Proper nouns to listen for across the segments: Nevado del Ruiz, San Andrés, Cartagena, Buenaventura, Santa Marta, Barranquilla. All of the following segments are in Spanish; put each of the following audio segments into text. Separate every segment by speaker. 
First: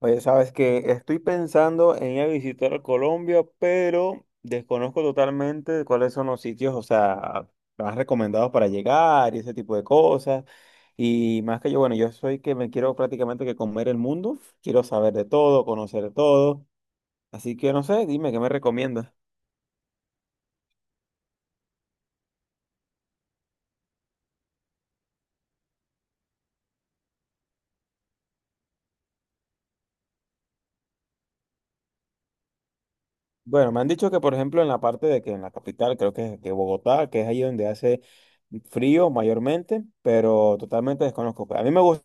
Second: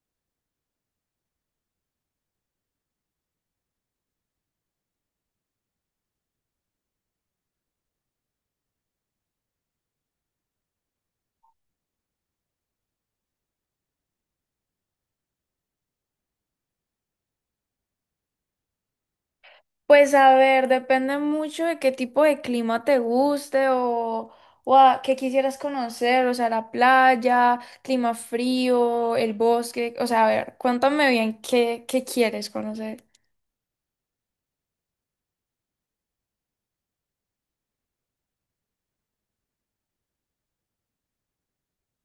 Speaker 1: Oye, sabes que estoy pensando en ir a visitar a Colombia, pero desconozco totalmente cuáles son los sitios, o sea, más recomendados para llegar y ese tipo de cosas. Y más que yo, bueno, yo soy que me quiero prácticamente que comer el mundo, quiero saber de todo, conocer de todo. Así que no sé, dime, ¿qué me recomiendas?
Speaker 2: Pues a ver, depende mucho de qué tipo de clima te guste o a qué quisieras conocer, o sea, la playa, clima frío, el bosque, o sea, a ver, cuéntame bien qué quieres conocer.
Speaker 1: Bueno, me han dicho que, por ejemplo, en la parte de que en la capital, creo que Bogotá, que es ahí donde hace frío mayormente, pero totalmente desconozco. A mí me gusta.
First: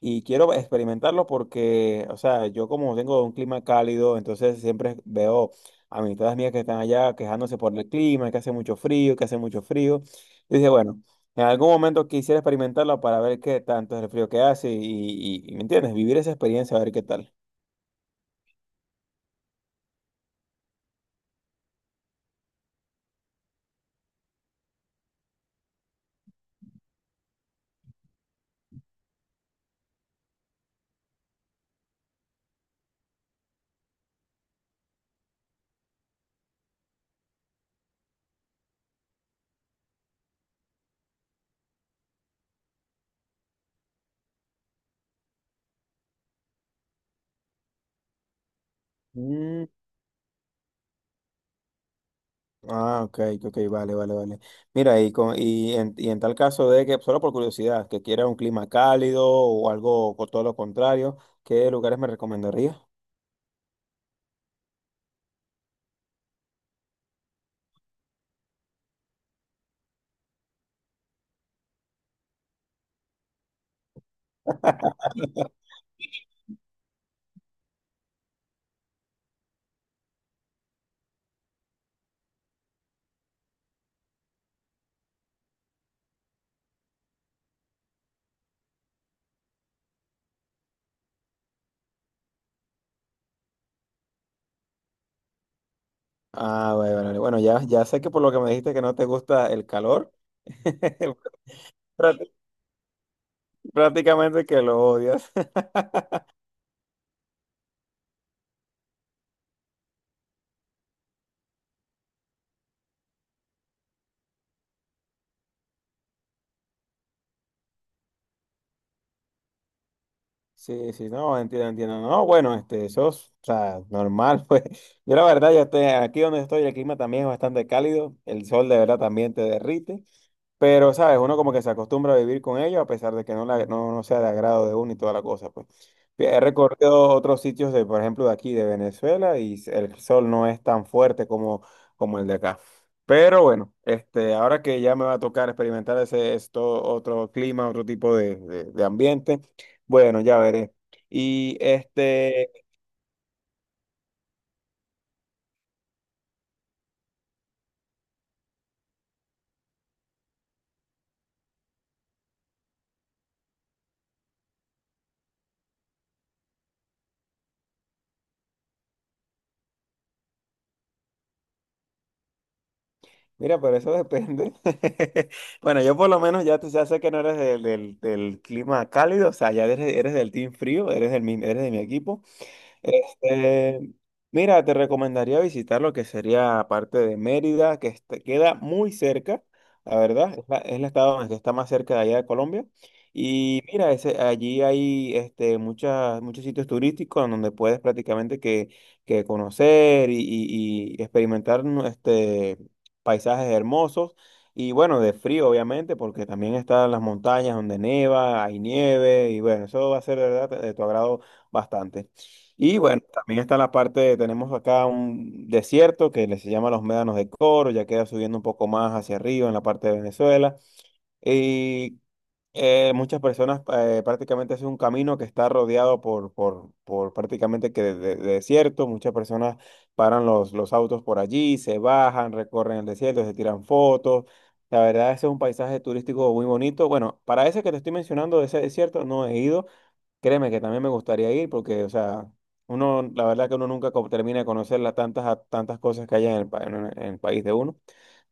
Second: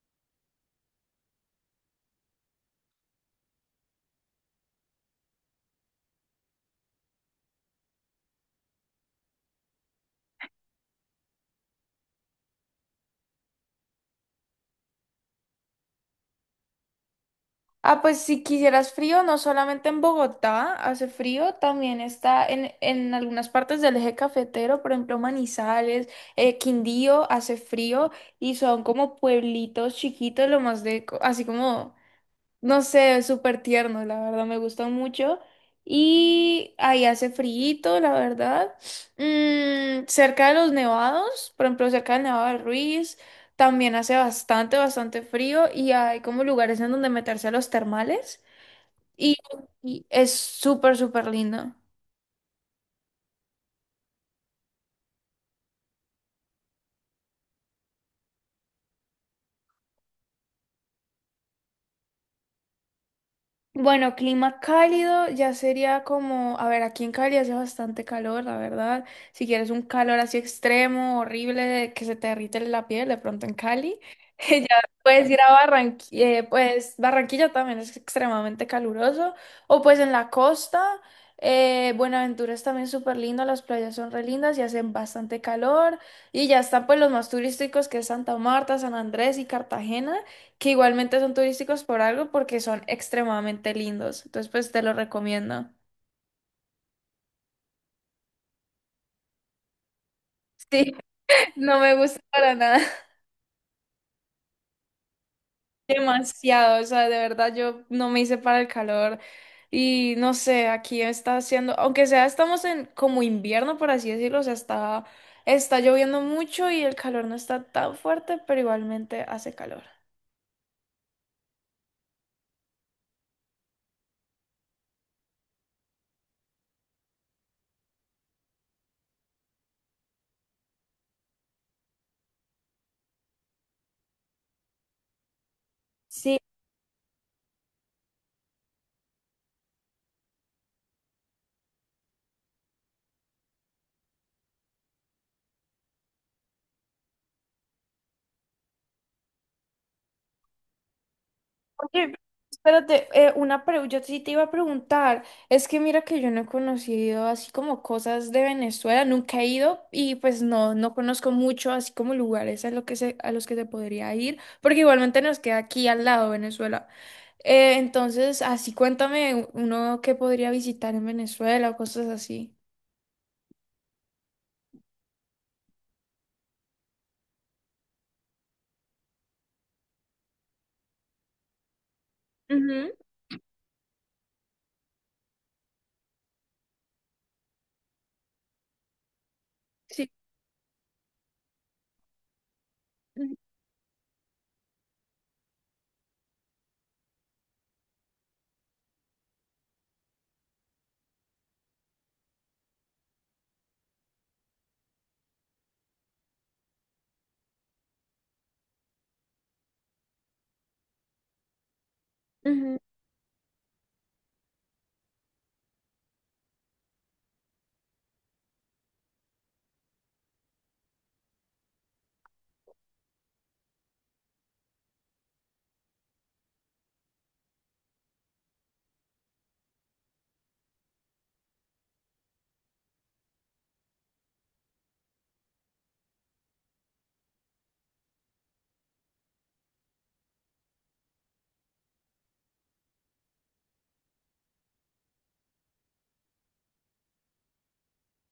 Speaker 1: Y quiero experimentarlo porque, o sea, yo como tengo un clima cálido, entonces siempre veo a amistades mías que están allá quejándose por el clima, que hace mucho frío, que hace mucho frío. Y dije, bueno, en algún momento quisiera experimentarlo para ver qué tanto es el frío que hace ¿me entiendes? Vivir esa experiencia, a ver qué tal.
Speaker 2: Ah, pues si quisieras frío, no solamente en Bogotá hace frío, también está en algunas partes del eje cafetero, por ejemplo, Manizales, Quindío hace frío y son como pueblitos chiquitos, lo más así como... No sé, es súper tierno, la verdad, me gusta mucho. Y ahí hace frío la verdad. Mm, cerca de los nevados, por ejemplo, cerca del Nevado del Ruiz, también hace bastante, bastante frío y hay como lugares en donde meterse a los termales. Y,
Speaker 1: Mm,
Speaker 2: y es súper, súper lindo.
Speaker 1: ah, ok, ok, vale, vale, vale. Mira, y en tal caso de que, solo por curiosidad, que quiera un clima cálido o algo, o todo lo contrario, ¿qué lugares me recomendarías?
Speaker 2: Bueno, clima cálido ya sería como, a ver, aquí en Cali hace bastante calor, la verdad. Si quieres un calor así extremo, horrible, de que se te derrite la piel, de pronto en Cali, ya puedes ir a Barranquilla, pues Barranquilla también es extremadamente caluroso, o pues en la costa, Buenaventura es también súper lindo, las playas son re lindas y hacen bastante calor, y ya están pues los más turísticos que es Santa Marta, San Andrés y Cartagena que igualmente son turísticos por algo porque son extremadamente lindos. Entonces, pues te lo recomiendo.
Speaker 1: Ah, vale, vale, vale. Bueno, ya sé que por lo que me dijiste que no te gusta el calor,
Speaker 2: Sí, no me gusta
Speaker 1: prácti-
Speaker 2: para nada.
Speaker 1: prácticamente que lo odias.
Speaker 2: Demasiado, o sea, de verdad yo no me hice para el calor y no sé, aquí está haciendo, aunque sea estamos en como invierno, por así decirlo, o sea, está lloviendo mucho y el calor no está tan fuerte, pero igualmente hace calor.
Speaker 1: Sí, sí, no, entiendo, entiendo. No, bueno, este, eso es, o sea, normal, pues. Yo la verdad, yo estoy aquí donde estoy, el clima también es bastante cálido, el sol de verdad también te derrite, pero, ¿sabes? Uno como que se acostumbra a vivir con ello, a pesar de que no sea de agrado de uno y toda la cosa, pues.
Speaker 2: Sí.
Speaker 1: He recorrido otros sitios de, por ejemplo, de aquí, de Venezuela, y el sol no es tan fuerte como el de acá. Pero bueno, este, ahora que ya me va a tocar experimentar ese, esto, otro clima, otro tipo de ambiente. Bueno, ya veré. Y
Speaker 2: Oye,
Speaker 1: este,
Speaker 2: espérate, yo sí te iba a preguntar, es que mira que yo no he conocido así como cosas de Venezuela, nunca he ido y pues no conozco mucho así como lugares a, lo que se, a los que se podría ir, porque igualmente nos queda aquí al lado Venezuela. Entonces, así cuéntame uno que podría visitar en Venezuela o cosas así.
Speaker 1: mira, pero eso depende. Bueno, yo por lo menos ya, tú ya sé que no eres del clima cálido, o sea, ya eres del team frío, eres de mi equipo.
Speaker 2: Ujú,
Speaker 1: Este, mira, te recomendaría visitar lo que sería parte de Mérida, que queda muy cerca, la
Speaker 2: sí.
Speaker 1: verdad, es el estado donde está más cerca de allá de Colombia.
Speaker 2: Ujú,
Speaker 1: Y mira, ese, allí hay muchas, muchos sitios turísticos en donde puedes prácticamente que conocer y experimentar ¿no? Paisajes hermosos. Y bueno, de frío, obviamente, porque también están las montañas donde neva, hay nieve, y bueno, eso va a ser de verdad de tu agrado bastante. Y
Speaker 2: ujú,
Speaker 1: bueno, también está la parte, tenemos acá un desierto que se llama los Médanos de Coro, ya queda subiendo un poco más hacia arriba en la parte de Venezuela. Y muchas personas prácticamente es un camino que está rodeado por prácticamente que de desierto. Muchas personas paran los autos por allí, se bajan, recorren el desierto, se tiran fotos. La verdad, ese es un paisaje turístico muy bonito. Bueno, para ese que te estoy mencionando, de ese desierto, no he ido. Créeme que también me gustaría ir porque, o sea, uno, la verdad que uno nunca termina de conocer las tantas cosas que hay en el, pa- en el país de uno,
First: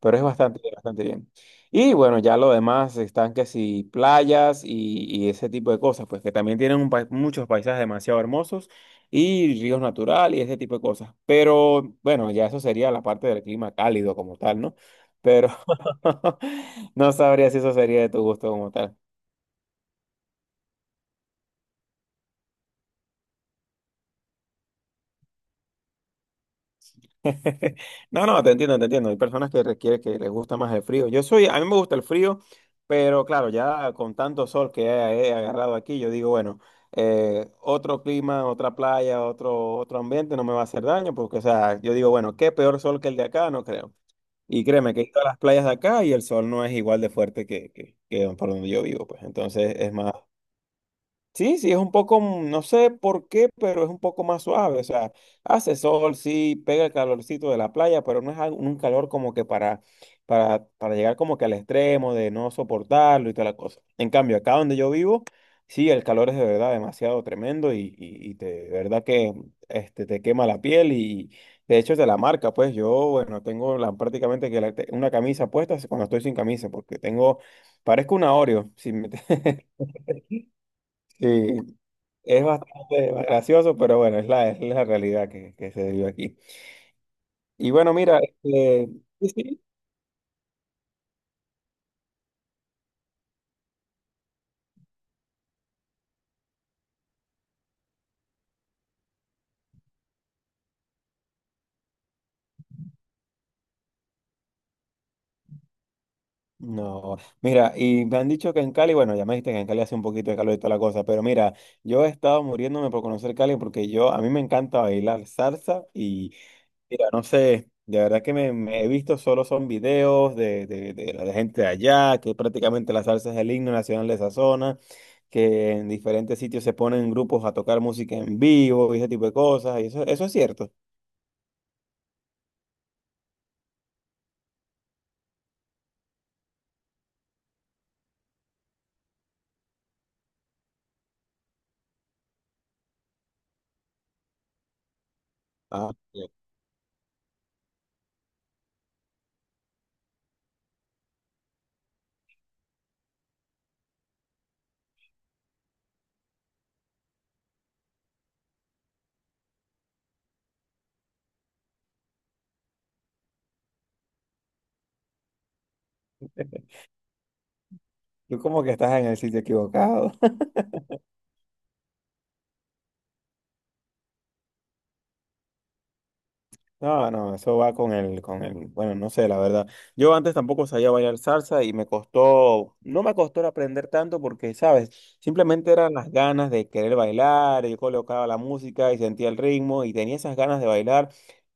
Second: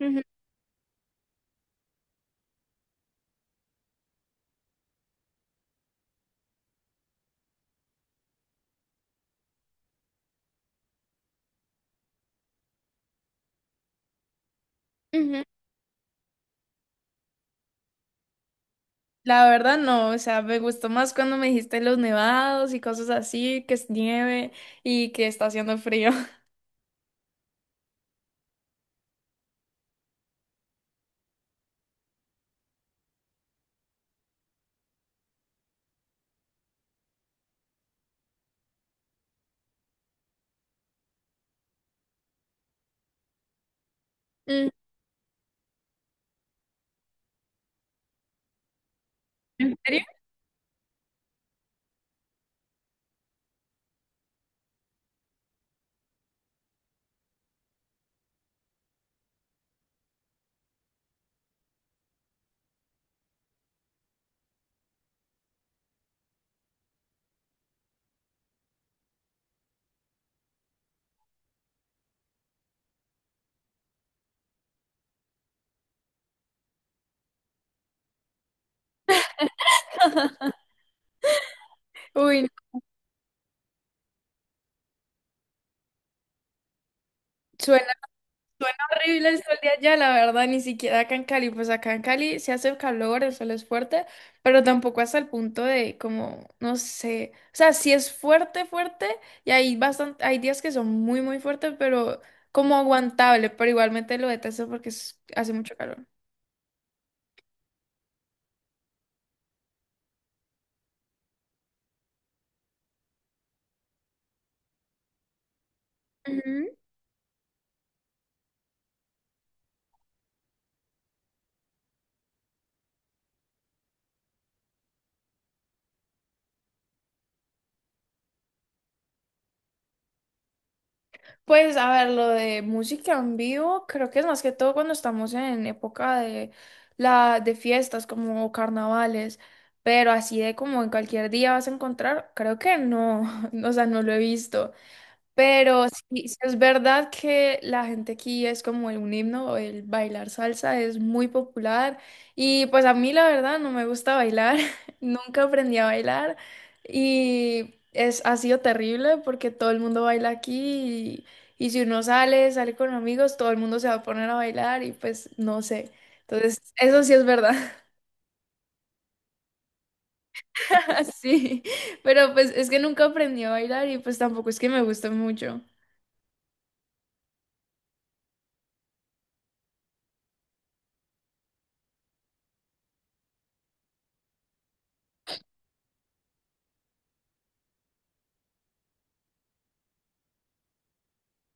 Speaker 1: pero
Speaker 2: ujú,
Speaker 1: es bastante, bastante bien. Y bueno, ya lo demás están que si playas y ese tipo de cosas, pues que también tienen muchos paisajes demasiado hermosos y ríos naturales y ese tipo de cosas. Pero bueno, ya eso sería la parte del clima cálido como tal, ¿no?
Speaker 2: ujú.
Speaker 1: Pero no sabría si eso sería de tu gusto como tal.
Speaker 2: La verdad no, o sea, me gustó más cuando me dijiste los nevados y cosas así, que es nieve y que está haciendo frío.
Speaker 1: No, no, te entiendo, te entiendo. Hay personas que requiere que les gusta más el frío. Yo soy, a mí me gusta el frío, pero claro, ya con tanto sol que he agarrado aquí, yo digo, bueno, otro clima, otra playa, otro ambiente no me va a hacer daño, porque, o sea, yo digo, bueno, qué peor sol que el de acá, no creo. Y
Speaker 2: Mm.
Speaker 1: créeme que he ido a las playas de acá y el sol no es igual de fuerte que por donde yo vivo, pues. Entonces
Speaker 2: ¿En
Speaker 1: es
Speaker 2: serio?
Speaker 1: más, sí, sí, es un poco, no sé por qué, pero es un poco más suave. O sea, hace sol, sí, pega el calorcito de la playa, pero no es un calor como que para llegar como que al extremo de no soportarlo y toda la cosa. En cambio, acá donde yo vivo, sí, el calor es de verdad demasiado tremendo de verdad que te quema la piel y de hecho es de la marca. Pues yo, bueno, tengo la, prácticamente que una camisa puesta cuando estoy sin camisa, porque parezco un Oreo. Si me, sí,
Speaker 2: Uy,
Speaker 1: es
Speaker 2: no,
Speaker 1: bastante gracioso, pero bueno, es la realidad que se vive aquí. Y
Speaker 2: suena,
Speaker 1: bueno, mira,
Speaker 2: suena
Speaker 1: sí,
Speaker 2: horrible el sol
Speaker 1: sí,
Speaker 2: de allá, la verdad, ni siquiera acá en Cali, pues acá en Cali se hace calor, el sol es fuerte, pero tampoco hasta el punto de como, no sé, o sea, sí es fuerte, fuerte, y hay bastante, hay días que son muy, muy fuertes, pero como aguantable, pero igualmente lo detesto porque hace mucho calor.
Speaker 1: no, mira, y me han dicho que en Cali, bueno, ya me dijiste que en Cali hace un poquito de calor y toda la cosa, pero mira, yo he estado muriéndome por conocer Cali porque a mí me encanta bailar salsa y mira, no sé, de verdad que me he visto solo son videos de la gente de allá, que prácticamente la salsa es el himno nacional de esa zona, que en diferentes sitios se ponen grupos a tocar música en vivo y ese tipo de cosas, y eso es cierto.
Speaker 2: Pues a ver, lo de música en vivo, creo que es más que todo cuando estamos en época de la de fiestas como carnavales, pero así de como en cualquier día vas a encontrar, creo que no, o sea, no lo he visto.
Speaker 1: Ah,
Speaker 2: Pero sí,
Speaker 1: ok.
Speaker 2: sí es verdad que la gente aquí es como el un himno, el bailar salsa es muy popular y pues a mí la verdad no me gusta bailar, nunca aprendí a bailar y es, ha sido terrible porque todo el mundo baila aquí y si uno sale, sale con amigos, todo el mundo se va a poner a bailar y pues no sé. Entonces, eso sí es verdad,
Speaker 1: Tú como que estás en el sitio equivocado.
Speaker 2: sí, pero pues es que nunca aprendí a bailar y pues tampoco es que me guste mucho.
Speaker 1: No, no, eso va con el, bueno, no sé, la verdad. Yo antes tampoco sabía bailar salsa y me costó, no me costó aprender tanto porque, ¿sabes? Simplemente eran las ganas de querer bailar, yo colocaba la música y sentía el ritmo y tenía esas ganas de bailar,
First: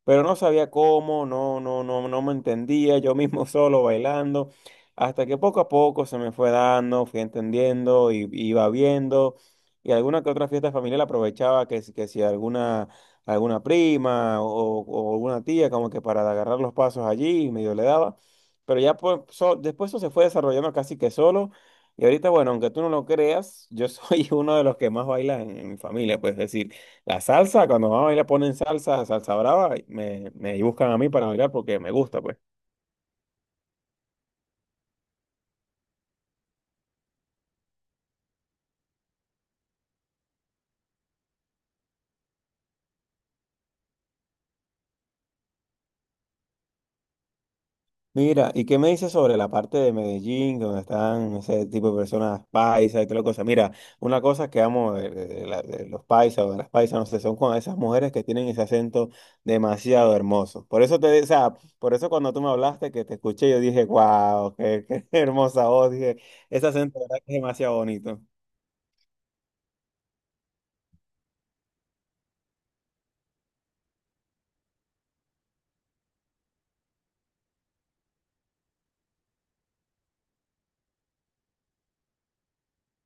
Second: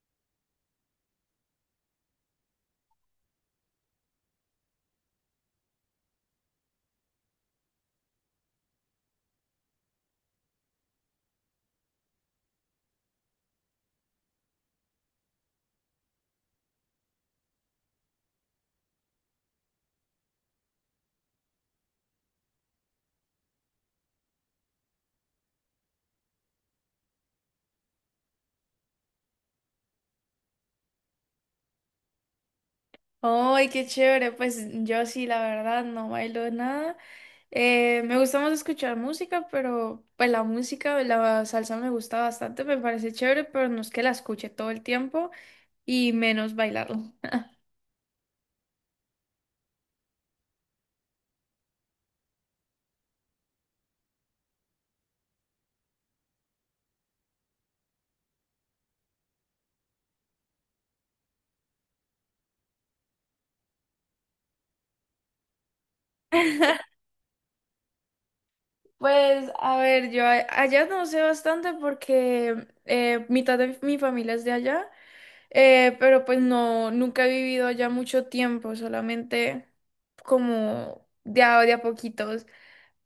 Speaker 1: pero no sabía cómo, no, no, no, no me entendía, yo mismo solo bailando, hasta que poco a poco se me fue dando, fui entendiendo y iba viendo. Y alguna que otra fiesta familiar aprovechaba que, que si alguna prima o alguna tía, como que para agarrar los pasos allí, y medio le daba. Pero ya pues, después eso se fue desarrollando casi que solo. Y ahorita, bueno, aunque tú no lo creas, yo soy uno de los que más baila en mi familia. Pues es decir, la salsa, cuando vamos a bailar ponen salsa, salsa brava, y me buscan a mí para bailar porque me gusta, pues.
Speaker 2: Ay, qué chévere. Pues yo sí, la verdad, no bailo nada. Me gusta más escuchar música, pero pues la música, la salsa me gusta bastante, me parece chévere, pero no es que la escuche todo el tiempo y menos bailarla.
Speaker 1: Mira, ¿y qué me dices sobre la parte de Medellín, donde están ese tipo de personas paisas y toda la cosa? Mira, una cosa que amo de los paisas o de las paisas, no sé, son con esas mujeres que tienen ese acento demasiado hermoso. O sea, por eso cuando tú me hablaste, que te escuché, yo dije, wow, qué hermosa voz, dije, ese acento de verdad que es demasiado bonito.
Speaker 2: Pues a ver, yo allá no sé bastante porque mitad de mi familia es de allá, pero pues no, nunca he vivido allá mucho tiempo, solamente como de a poquitos.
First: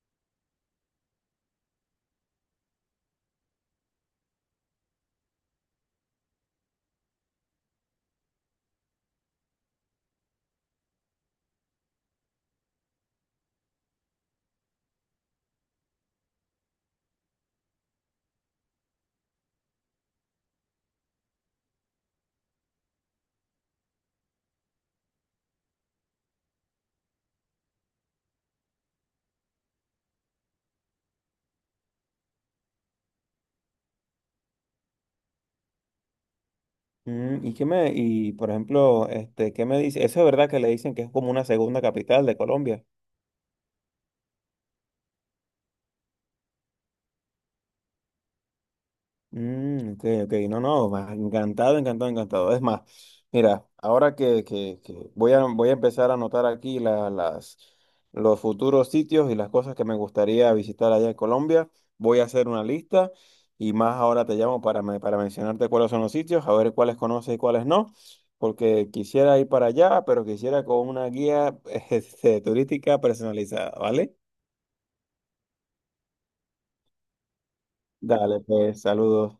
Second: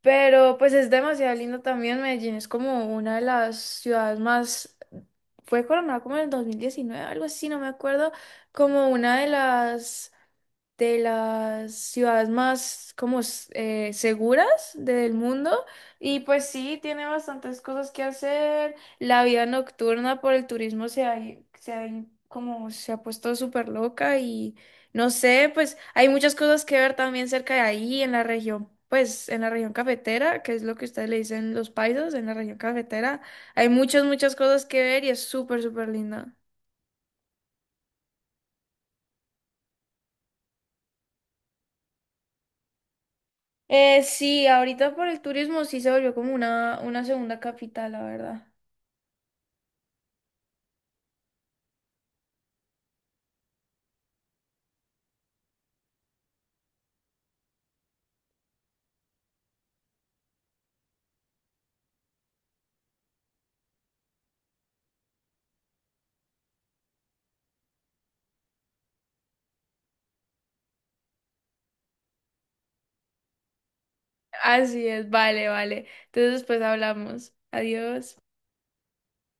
Speaker 2: Pero pues es demasiado lindo también. Medellín es como una de las ciudades más... Fue coronada como en el 2019 algo así, no me acuerdo. Como una de las ciudades más seguras del mundo y pues sí, tiene bastantes cosas que hacer. La vida nocturna por el turismo se ha como se ha puesto súper loca y no sé, pues hay muchas cosas que ver también cerca de ahí en la región. Pues en la región cafetera, que es lo que ustedes le dicen los paisas, en la región cafetera, hay muchas, muchas cosas que ver y es súper, súper linda.
Speaker 1: ¿Y y por ejemplo, qué me dice? Eso es verdad que le dicen que es como una segunda capital de Colombia.
Speaker 2: Sí, ahorita por el turismo sí se volvió como una segunda capital, la verdad.
Speaker 1: Ok, ok, no, no, encantado, encantado, encantado. Es más, mira, ahora que voy a empezar a anotar aquí los futuros sitios y las cosas que me gustaría visitar allá en Colombia, voy a hacer una lista y más ahora te llamo para mencionarte cuáles son los sitios, a ver cuáles conoces y cuáles no, porque quisiera ir para allá, pero quisiera con una guía turística personalizada, ¿vale?
Speaker 2: Así es, vale, vale. Entonces después hablamos. Adiós.
Speaker 1: Dale, pues, saludos.